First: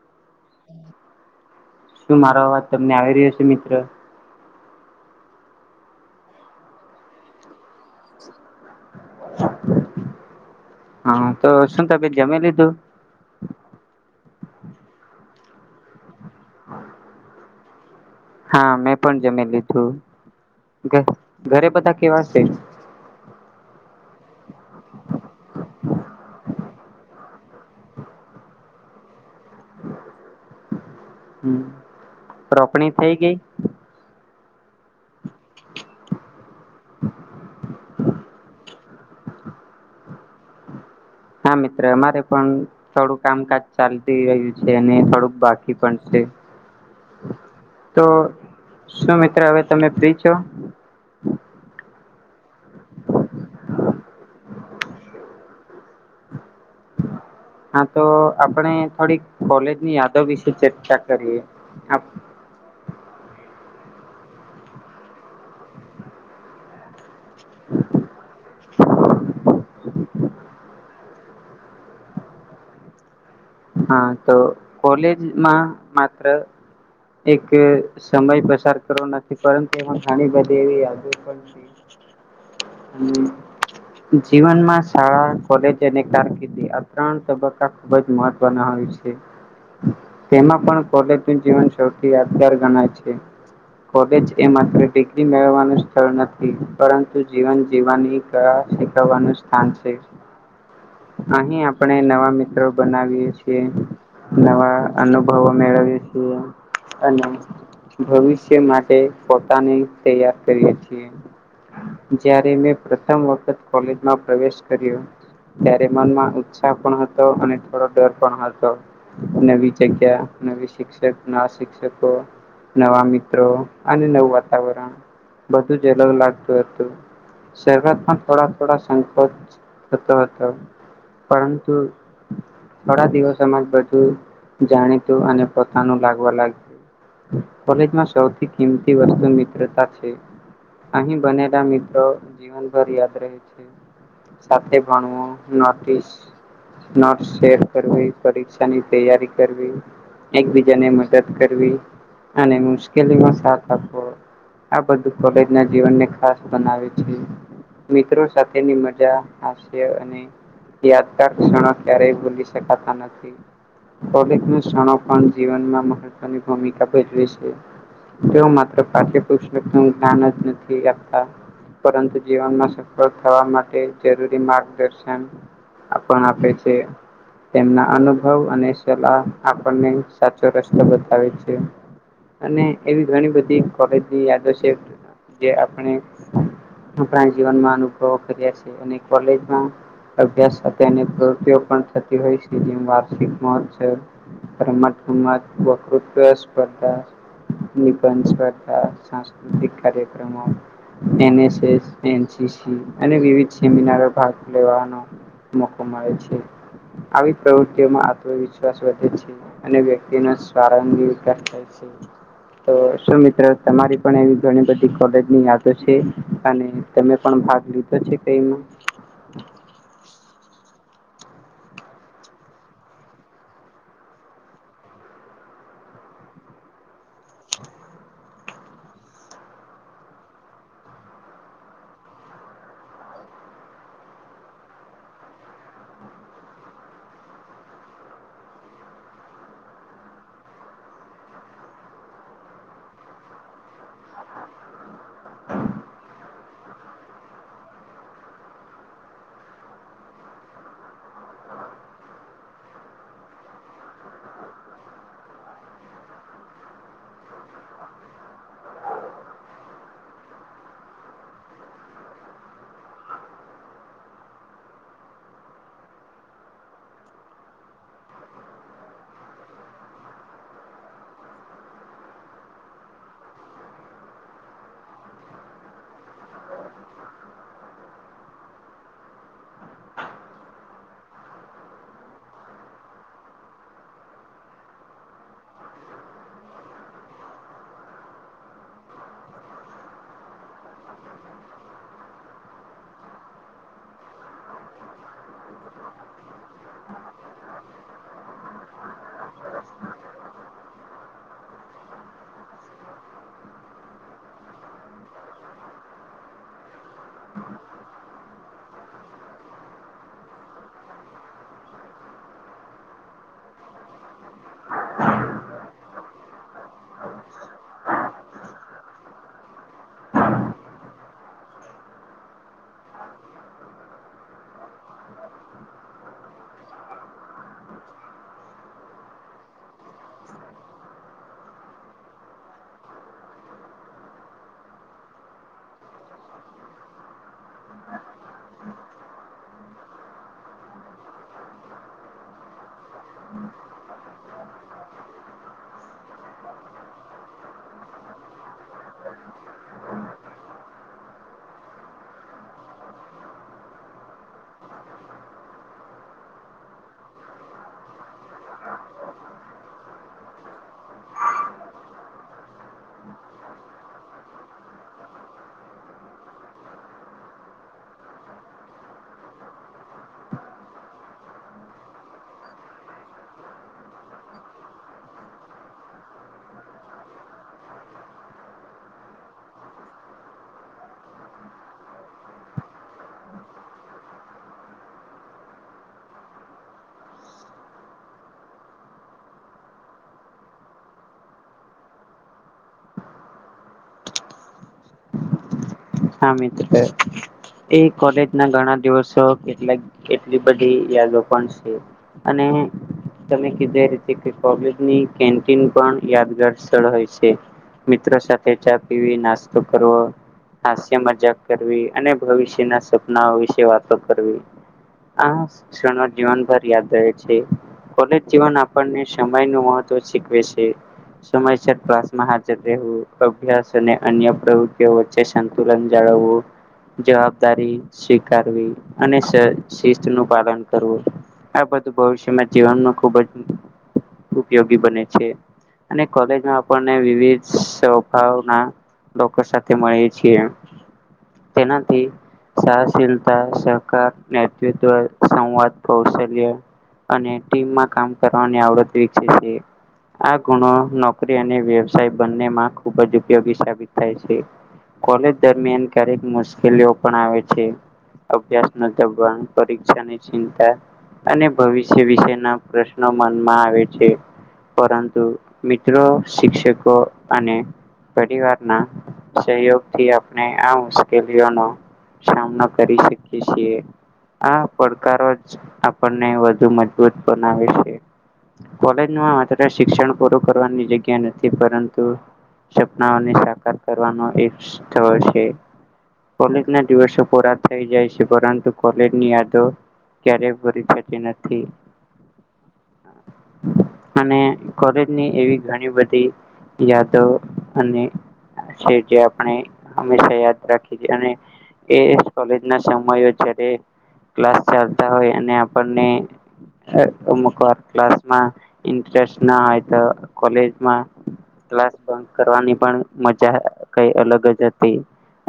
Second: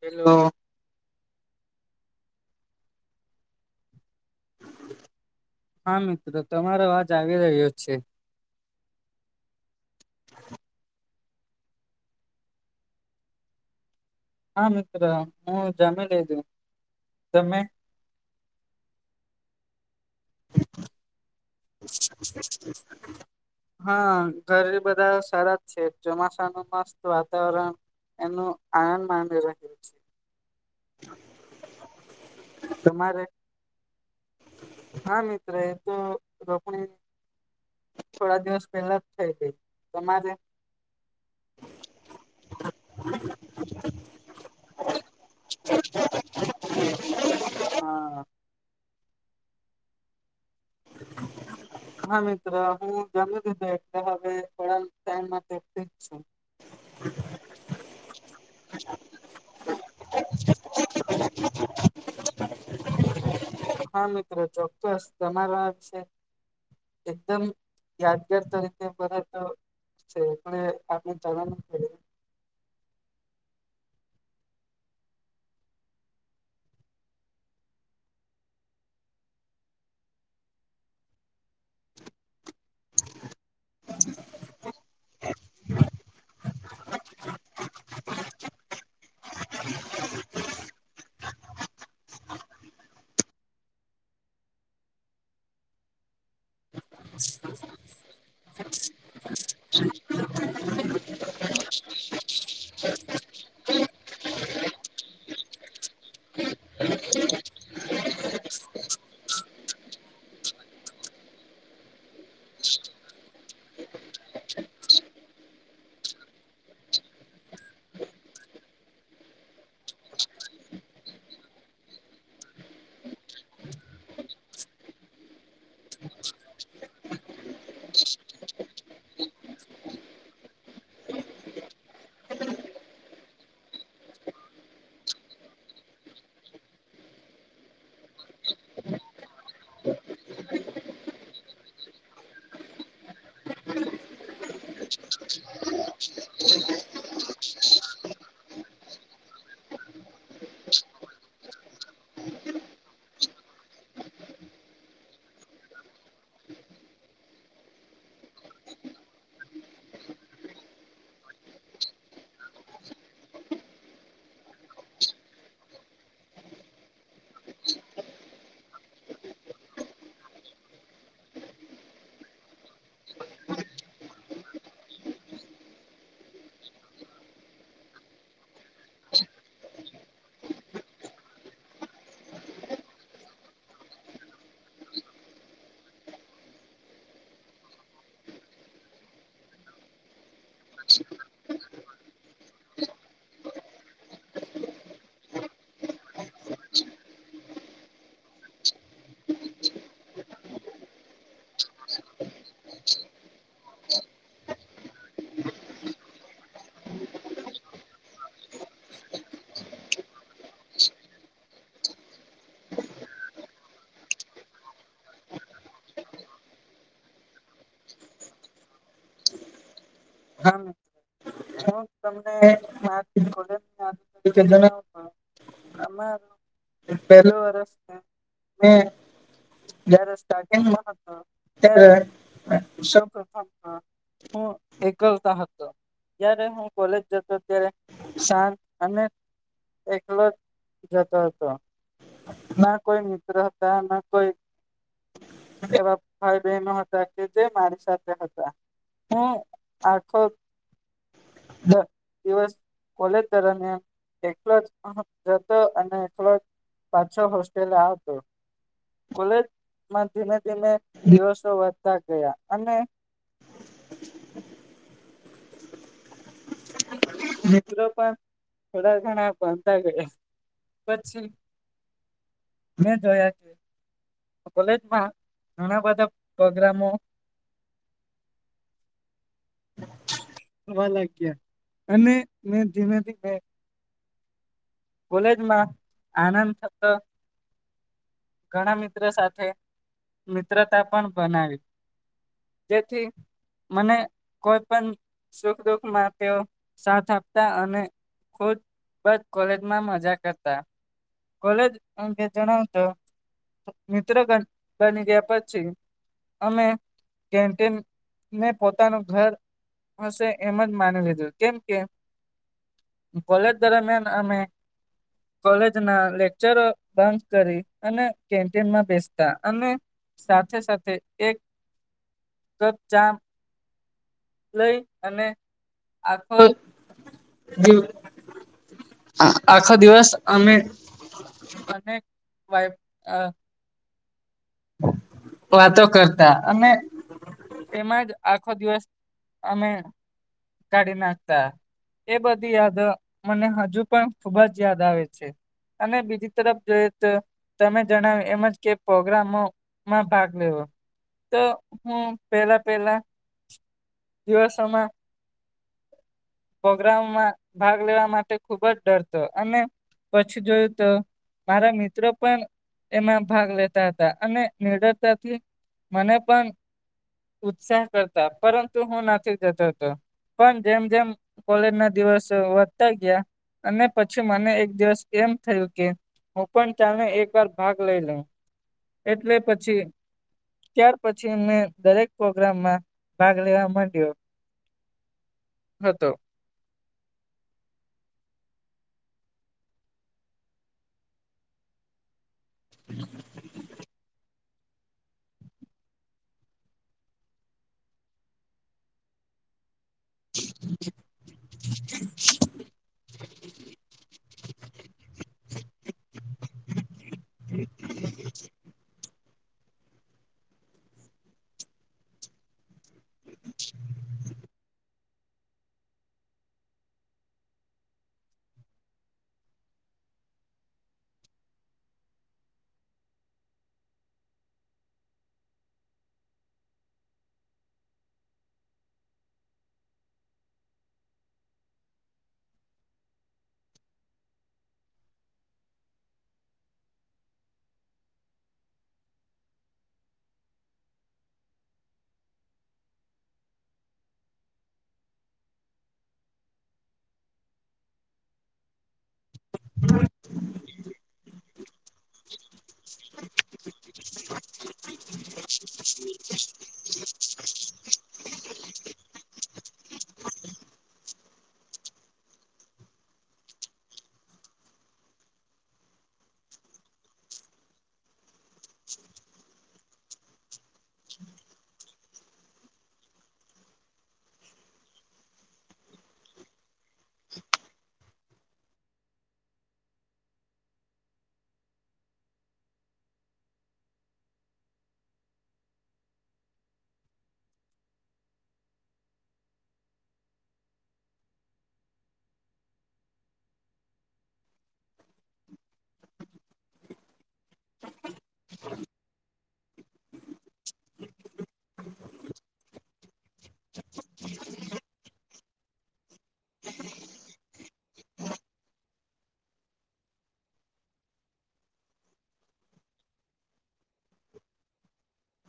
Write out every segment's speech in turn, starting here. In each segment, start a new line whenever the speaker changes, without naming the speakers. Hello,
શું મારો અવાજ તમને આવી રહ્યો છે મિત્ર,
હા મિત્રો તમારો આવાજ આવી રહ્યો છે.
હ,
[inaudible]
હા તો શું તમેે જમી લીધું.
હા મિત્ર હું એ જમી લીધું તમે,
હા મેં પણ જમી લીધું, [unintelligible] કેવા
[inaudible]
[inaudible]
હા ઘરે બધા સારા જ છે ચોમાસા નું મસ્ત વાતાવરણ, એનું આનંદ માડી [unintelligible] છે. હ,
હમ, રોપણી થઈ ગઈ.
હા મિત્ર એ તો રોપણી, થોડા દિવસ પહેલા જ થઈ ગઈ તમારે,
હા, મિત્ર અમારે પણ થોડું કામકાજ ચાલતી રહ્યું છે અને થોડુંક બાકી પણ છે. તો
હા
શું મિત્ર હવે તમે ફ્રી છો?
હા મિત્ર હું ગમી તધું એટલે થોડા ટાઈમ માટે ફ્રી જ છુ. [inaudible]
હા તો આપણે થોડીક કોલેજની યાદો વિશે ચર્ચા કરીએ, આ
હા મિત્ર ચોક્કસ તમારા છે, એકદમ યાદગાર તરીકે પરે તો, છે પણ એ આપણે [unintelligible] જ,
હા તો કોલેજમાં માત્ર, એક સમય પસાર કરો નથી પરંતુ ઘણી બધી એવી યાદ પણ, જીવનમાં શાળા કોલેજ અને કારકિર્ આ ત્રણ તબક્કા ખુબ જ મહત્વના હોય છે. તેમાં પણ કોલેજનું જીવન સૌથી યાદગાર ગણાય છે. કોલેજ એ માત્ર ડિગ્રી મેળવવાનું સ્થળ નથી પરંતુ જીવન જીવવાની, કળા શીખવાનું સ્થાન છે. અહી આપણે નવા મિત્રો બનાવીએ છીએ. નવા અનુભવો મેળવી છી અને, ભવિષ્ય માટે પોતાને તૈયાર કરીએ છીએ. જ્યારે મેં પ્રથમ વખત કોલેજમાં પ્રવેશ કર્યો, ત્યારે મનમાં ઉત્સાહ પણ હતો અને થોડોક, પણ હતો નવી જગ્યા નવી શિક્ષક ના શિક્ષકો નવા મિત્રો અને નવું વાતાવરણ બધું જ અલગ લાગતું હતુ. શઆત પણ થોડા થોડા સંકોચ થતો હતો પરતુ. થોડા દિવસમાં જ બધું જાણીતું અને પોતાનું લાગવા લાગ કોલેજમાં સૌથી કિંમતી વસ્તુ મિત્રતા છે. અહીં બનેલા મિત્રો જીવનભર યાદ રહે છે. સાથે ભણવું નોટસ નટ કરવી પરીક્ષા ની તૈયારી કરવી એકબીજાને મદદ કરવી અને મુશ્કેલીમાં સાથ આપવો આ બધું કોલેજ ના જીવનને ખાસ બનાવે છે. મિત્રો સાથેની મજા હ્ય અને યાદગાર ક્ષણો ક્યારે બૂલી કતાા નથી. કોલે નષણો પણ જીવનમાં મહત્વની ભૂમિકા ભજવે છે. તે માત્ર પાઠ્યપુસ્તક જ્ઞાન જ નથી આપતા પરંતુ જીવનમાં સફળ થવા માટે જરૂરી માર્ગદર્શન આપણ આપે છે. તેમના અનુભવ અને સલાહ આપણને સાચો રસ્તો બતાવે છે. અને એવી ઘણી બધી કોલેજ જે આપણે આપણા જીવનમાં અનુભવો કર્યા છે અને કોલેજમા અભ્યાસ સાથે અનેક પ્રૃતિઓ પણ થતી હોય છે, જેમ વાર્ષિક મહોત્સવ પરમતમત વકૃત્વ સ્પર્ધા નિબંધ સ્પર્ધા સાંસ્કૃતિક કાર્યક્રમો એનએસસ એનસીસી અને વિવિધ સેમિનાર ભાગ લેવાનો મોકો મળે છે આવી પ્રવૃતિઓમાં આત્મવિશ્વાસ વધે છે. અને વ્યક્તિ ન સ્વારંગી વિકાસ થાય છે. તો શું મિત્ર તમારી પણ એવી ઘણી બધી કોલેજની યાદો છે, અને તમે પણ ભાગ લીધો પછી કઈમા
હા મ હું તમને જણાવ. અમારો પેલોું વરષ છે, મે જ રસ્તા કેમ બન હતા. ત્યારે સૌપથમ હું એક કવતા હતો જ્યારે હું કોલેજ જતો ત્યારે શાંત અને એકલો જ જતો હતો. ના કોઈ મિત્ર હતા ના કોઈ એવા ભાઈ બનો હતા કે જે મારી સાથે હતા, હુ આખો દિવસ કોલેજ દરમિયા એલો જ અને એલો. પાછ છ, હોસ્ટેલ આવ હતો. કોલેજમાં ધીમે ધીમે દિવસો વધતા ગયા. અને મિત્રો પણ થોડા ઘણા બનતા ગયા. પછી મેં જોયા કે કોલેજમાં ઘણા બધા પ્રોગ્રામો થવા લાગયા અને મે ધીમે ધીમે કોલેજમાં આનંદ થતો. ઘણા મિત્રો સાથે મિત્રતા પણ બનાવી તેથી. મને કોઈ પણ સુખ દુખમાં તેઓ સાથ આપતા અને ખુદ બત કોલેજમાં મજા કરતા. કોલેજ અંગે જણાવતો મિત્ર બની ગીયા પછી અમે કેન્ટીન ને પોતાનું ઘર હશે એમ જ માની લીધું કેમ કે કોલેજ દરમિયાન અમે કોલેજ ના લેકચરો બંધ કરી અને કેન્ટીનમાં બેસતા અને સાથે સાથે એક કપ ચા લઈ અને આખો જીવ આખો દિવસ અમે અને વાઈબ અ વાતો કરતા અને એમાં જ આખો દિવસ અમે કાઢી નાખતા. એ બધી યાદો મને હજુ પણ ખુબ જ યાદ આવે છે. અને બીજી તરફ જોઈએ તો તમે જણાવ્યું એમ જ કે પગ પ્રોગ્રામો માં ભાગ લેવો તો હું પેલા પેલા દિવસો માં પ્રોગ્રામો માં ભાગ લેવા માટે ખુબ જ ડરતો અને પછી જોયું તો મારા મિત્રો પણ એમાં ભાગ લેતા. હતા અને નિડરતાથી મને પણ ઉત્સાહ કરતા પરંતુ હું નાસી જતો હતો. પણ જેમ જેમ કોલેજ ના દિવસો વધતા ગયા અને પછી મને એક દિવસ એમ થયું કે હું પણ તને એક વાર ભાગ લઈ લઉ. એટલે પછી ત્યાર પછી મેં દરેક પ્રોગ્રામમાં ભાગ લેવા માંડ્યો. હતો. [inaudible]
હા મિત્ર એ કોલેજ ના ઘણા દિવસો કેટલાક કેટલી બધી યાદો પણ છે અને તમે કીધા એ રીતે કે કોલેજની કેન્ટીન પણ યાદગાર સ્થળ હોય છે. મિત્રો સાથે ચા પીવી, નાસ્તો કરવો. હાસ્ય મજાક કરવી અને ભવિષ્યના સપનાઓ વિશે વાતો કરવી. આ શણો જીવનભર યાદ રહે છે. કોલેજ જીવન આપણને સમય નું મહત્વ શીખવે છે. સમયસ કલાસમાં હાજર રહેવું અભ્યાસ અને અન્ય પ્રવૃતિઓ વચ્ચે સંતુલન જાળવવું. જવાબદારી સ્વીકારવી અને શિસ્ત નું પાલન કરવું. આ બધું ભવિષ્યમાં જીવનમાં ખૂબ જ ઉપયોગી બને છે. અને કોલેજમાં આપણને વિવિધ સ્વભાવના લોકો સાથે મળી છીએ તેનાથી સહશીલતા, સહકાર, નેતૃત્વ, સંવાદ, કૌશલ્ય. અને ટીમમાં કામ કરવાની આવડત વિકસે છે. આ ગુણો નોકરી અને વ્યવસાય બંનેમાં ખુબ જ ઉપયોગી સાબિત થાય છે. કોલેજ દરમિયાન ક્યારેક મુશ્કેલીઓ પણ આવે છે. અભ્યાસ નો દબાણ, પરીક્ષા ની ચિંતા. અને ભવિષ્ય વિસે ના પ્રશ્નો મનમાં આવે છે. પરંતુ મિત્રો શિક્ષકો અને. પરિવાર ના સહયોગ. આપણે આ મુશ્કેલીઓનો સામનો કરી શકીએ છીએ. આ પડકારો જ આપણને વધુ મજબૂત બનાવે છે. કોલેજમાં માત્ર શિક્ષણ પૂરું કરવાની જગ્યા નથી. પરંતુ. સપનાઓને સાકાર કરવાનું એક સ્થળ છે. કોલેજ ના દિવસો પૂરા થઈ જાય છે. પરંતુ કોલેજ ની આદો. ક્યારેય પૂરી થતી નથી. અને કોલેજની એવી ઘણી બધી. યાદો અને શે જે હમેશા યાદ રાખી છે. અને એ કોલેજ નો સમય ચાલે ક્લાસ ચાલતા હોય, અને આપણને. અ ક્લાસમાં ઇન્ટરેસ્ટ ના હોય તો કોલેજમાં. ક્લાસ બંક કરવાની પણ મજા. કઈ અલગ જ હતી.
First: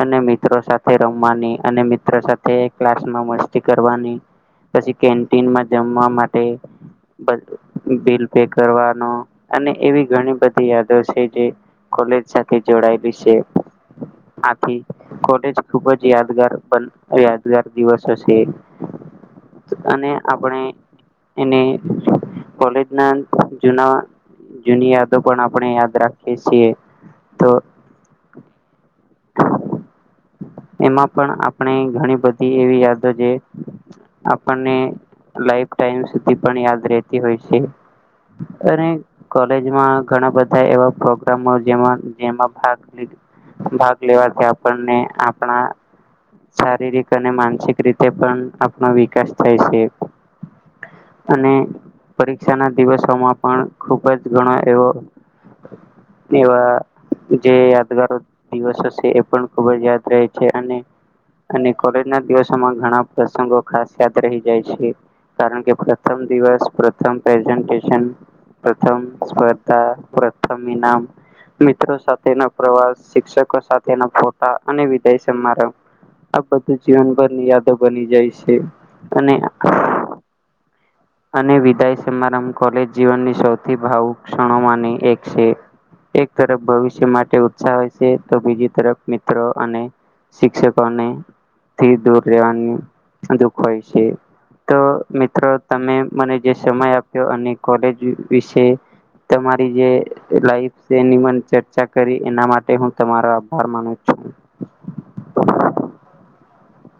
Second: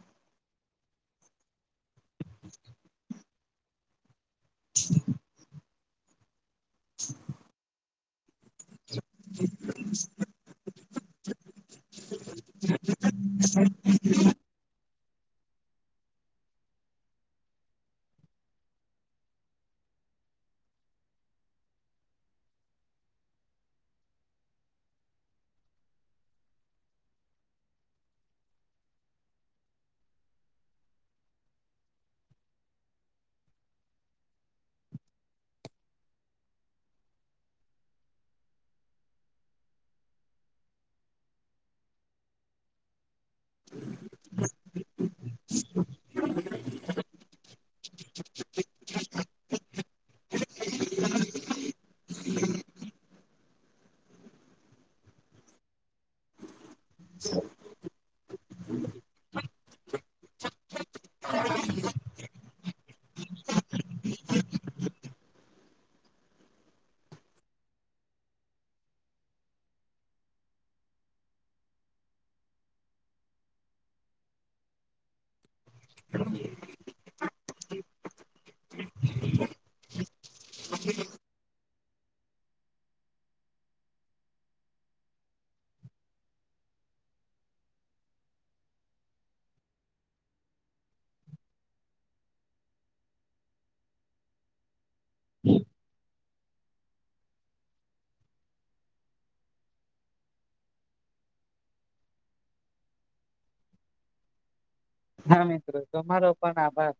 અને મિત્રો સાથે રમવાની અને. સાથે ક્લાસમાં મસ્તી કરવાની. પછી કેન્ટીનમાં જમવા માટે. બિલ પે કરવાનો. અને એવી ઘણી બધી. યાદો છે જે કોલેજ સાથે જોડાય.
[inaudible]
આથી કોલેજ ખૂબ જ યાદગાર પલ યાદગાર દિવસ હશે. અને આપણે. એને કોલેજ ના જુના. જુની યાદો પણ આપણે યાદ રાખીએ છીએ તો. [inaudible] એમાં પણ આપણે ઘણી બધી એવી યાદો જે. આપણે લાઇફ ટાઈમ સૂધી પણ યાદ રહતી હોય છે. અને કોલેજમાં ઘણા બધા એવા પ્રોગ્રામો જેમા જેમાં ભાગ ભાગ લેવાથી આપણને આપણા. શારીરિક અને માનસિક રીતે પણ આપણો વિકાસ થાય છે. અને પરીક્ષા ના દિવસોમાં પણ ખુબ જ ગણો એવો. એવા જે. દિવસ હશે. એ પણ ખબ જ યાદ રહે છે. અને અને કોલેજ ના દિવસોમાં ઘણા પ્રસંગો ખાસ યાદ રહી જાય છે. કારણ કે પ્રથમ દિવસ, પ્રથમ પ્રેસેન્ટએશન. પ્રથમ સ્પર્ધા, પ્રથમ ઇનામ. મિત્રો સાથે પ્રવાસ. શિક્ષકો સાથેના ફોટા, અને વિદાય સમારંભ. આ બધું. જીવનભરની યાદો બની જાય છે. અને
[inaudible]
અને વિદાય સમારંભ, કોલેજ જીવનની સૌથી ભાવુ ક્ષણોમાંની એક છે. એક તરફ ભવિષ્ય માટે ઉત્સાહ હોય છે તો બીજી તરફ મિત્રો અને શિક્ષકોને થી દૂર રહેેવાની દુઃખ હોય છે તો મિત્રો તમે મને જે સમય આપ્યો અને કોલેજ વિશે તમારી જે લાઈફ વિશે છે એ ચર્ચા કરી એના માટે હું તમારો આભાર માનું છું
ફા મિત્રો તમારો પણ આભાર.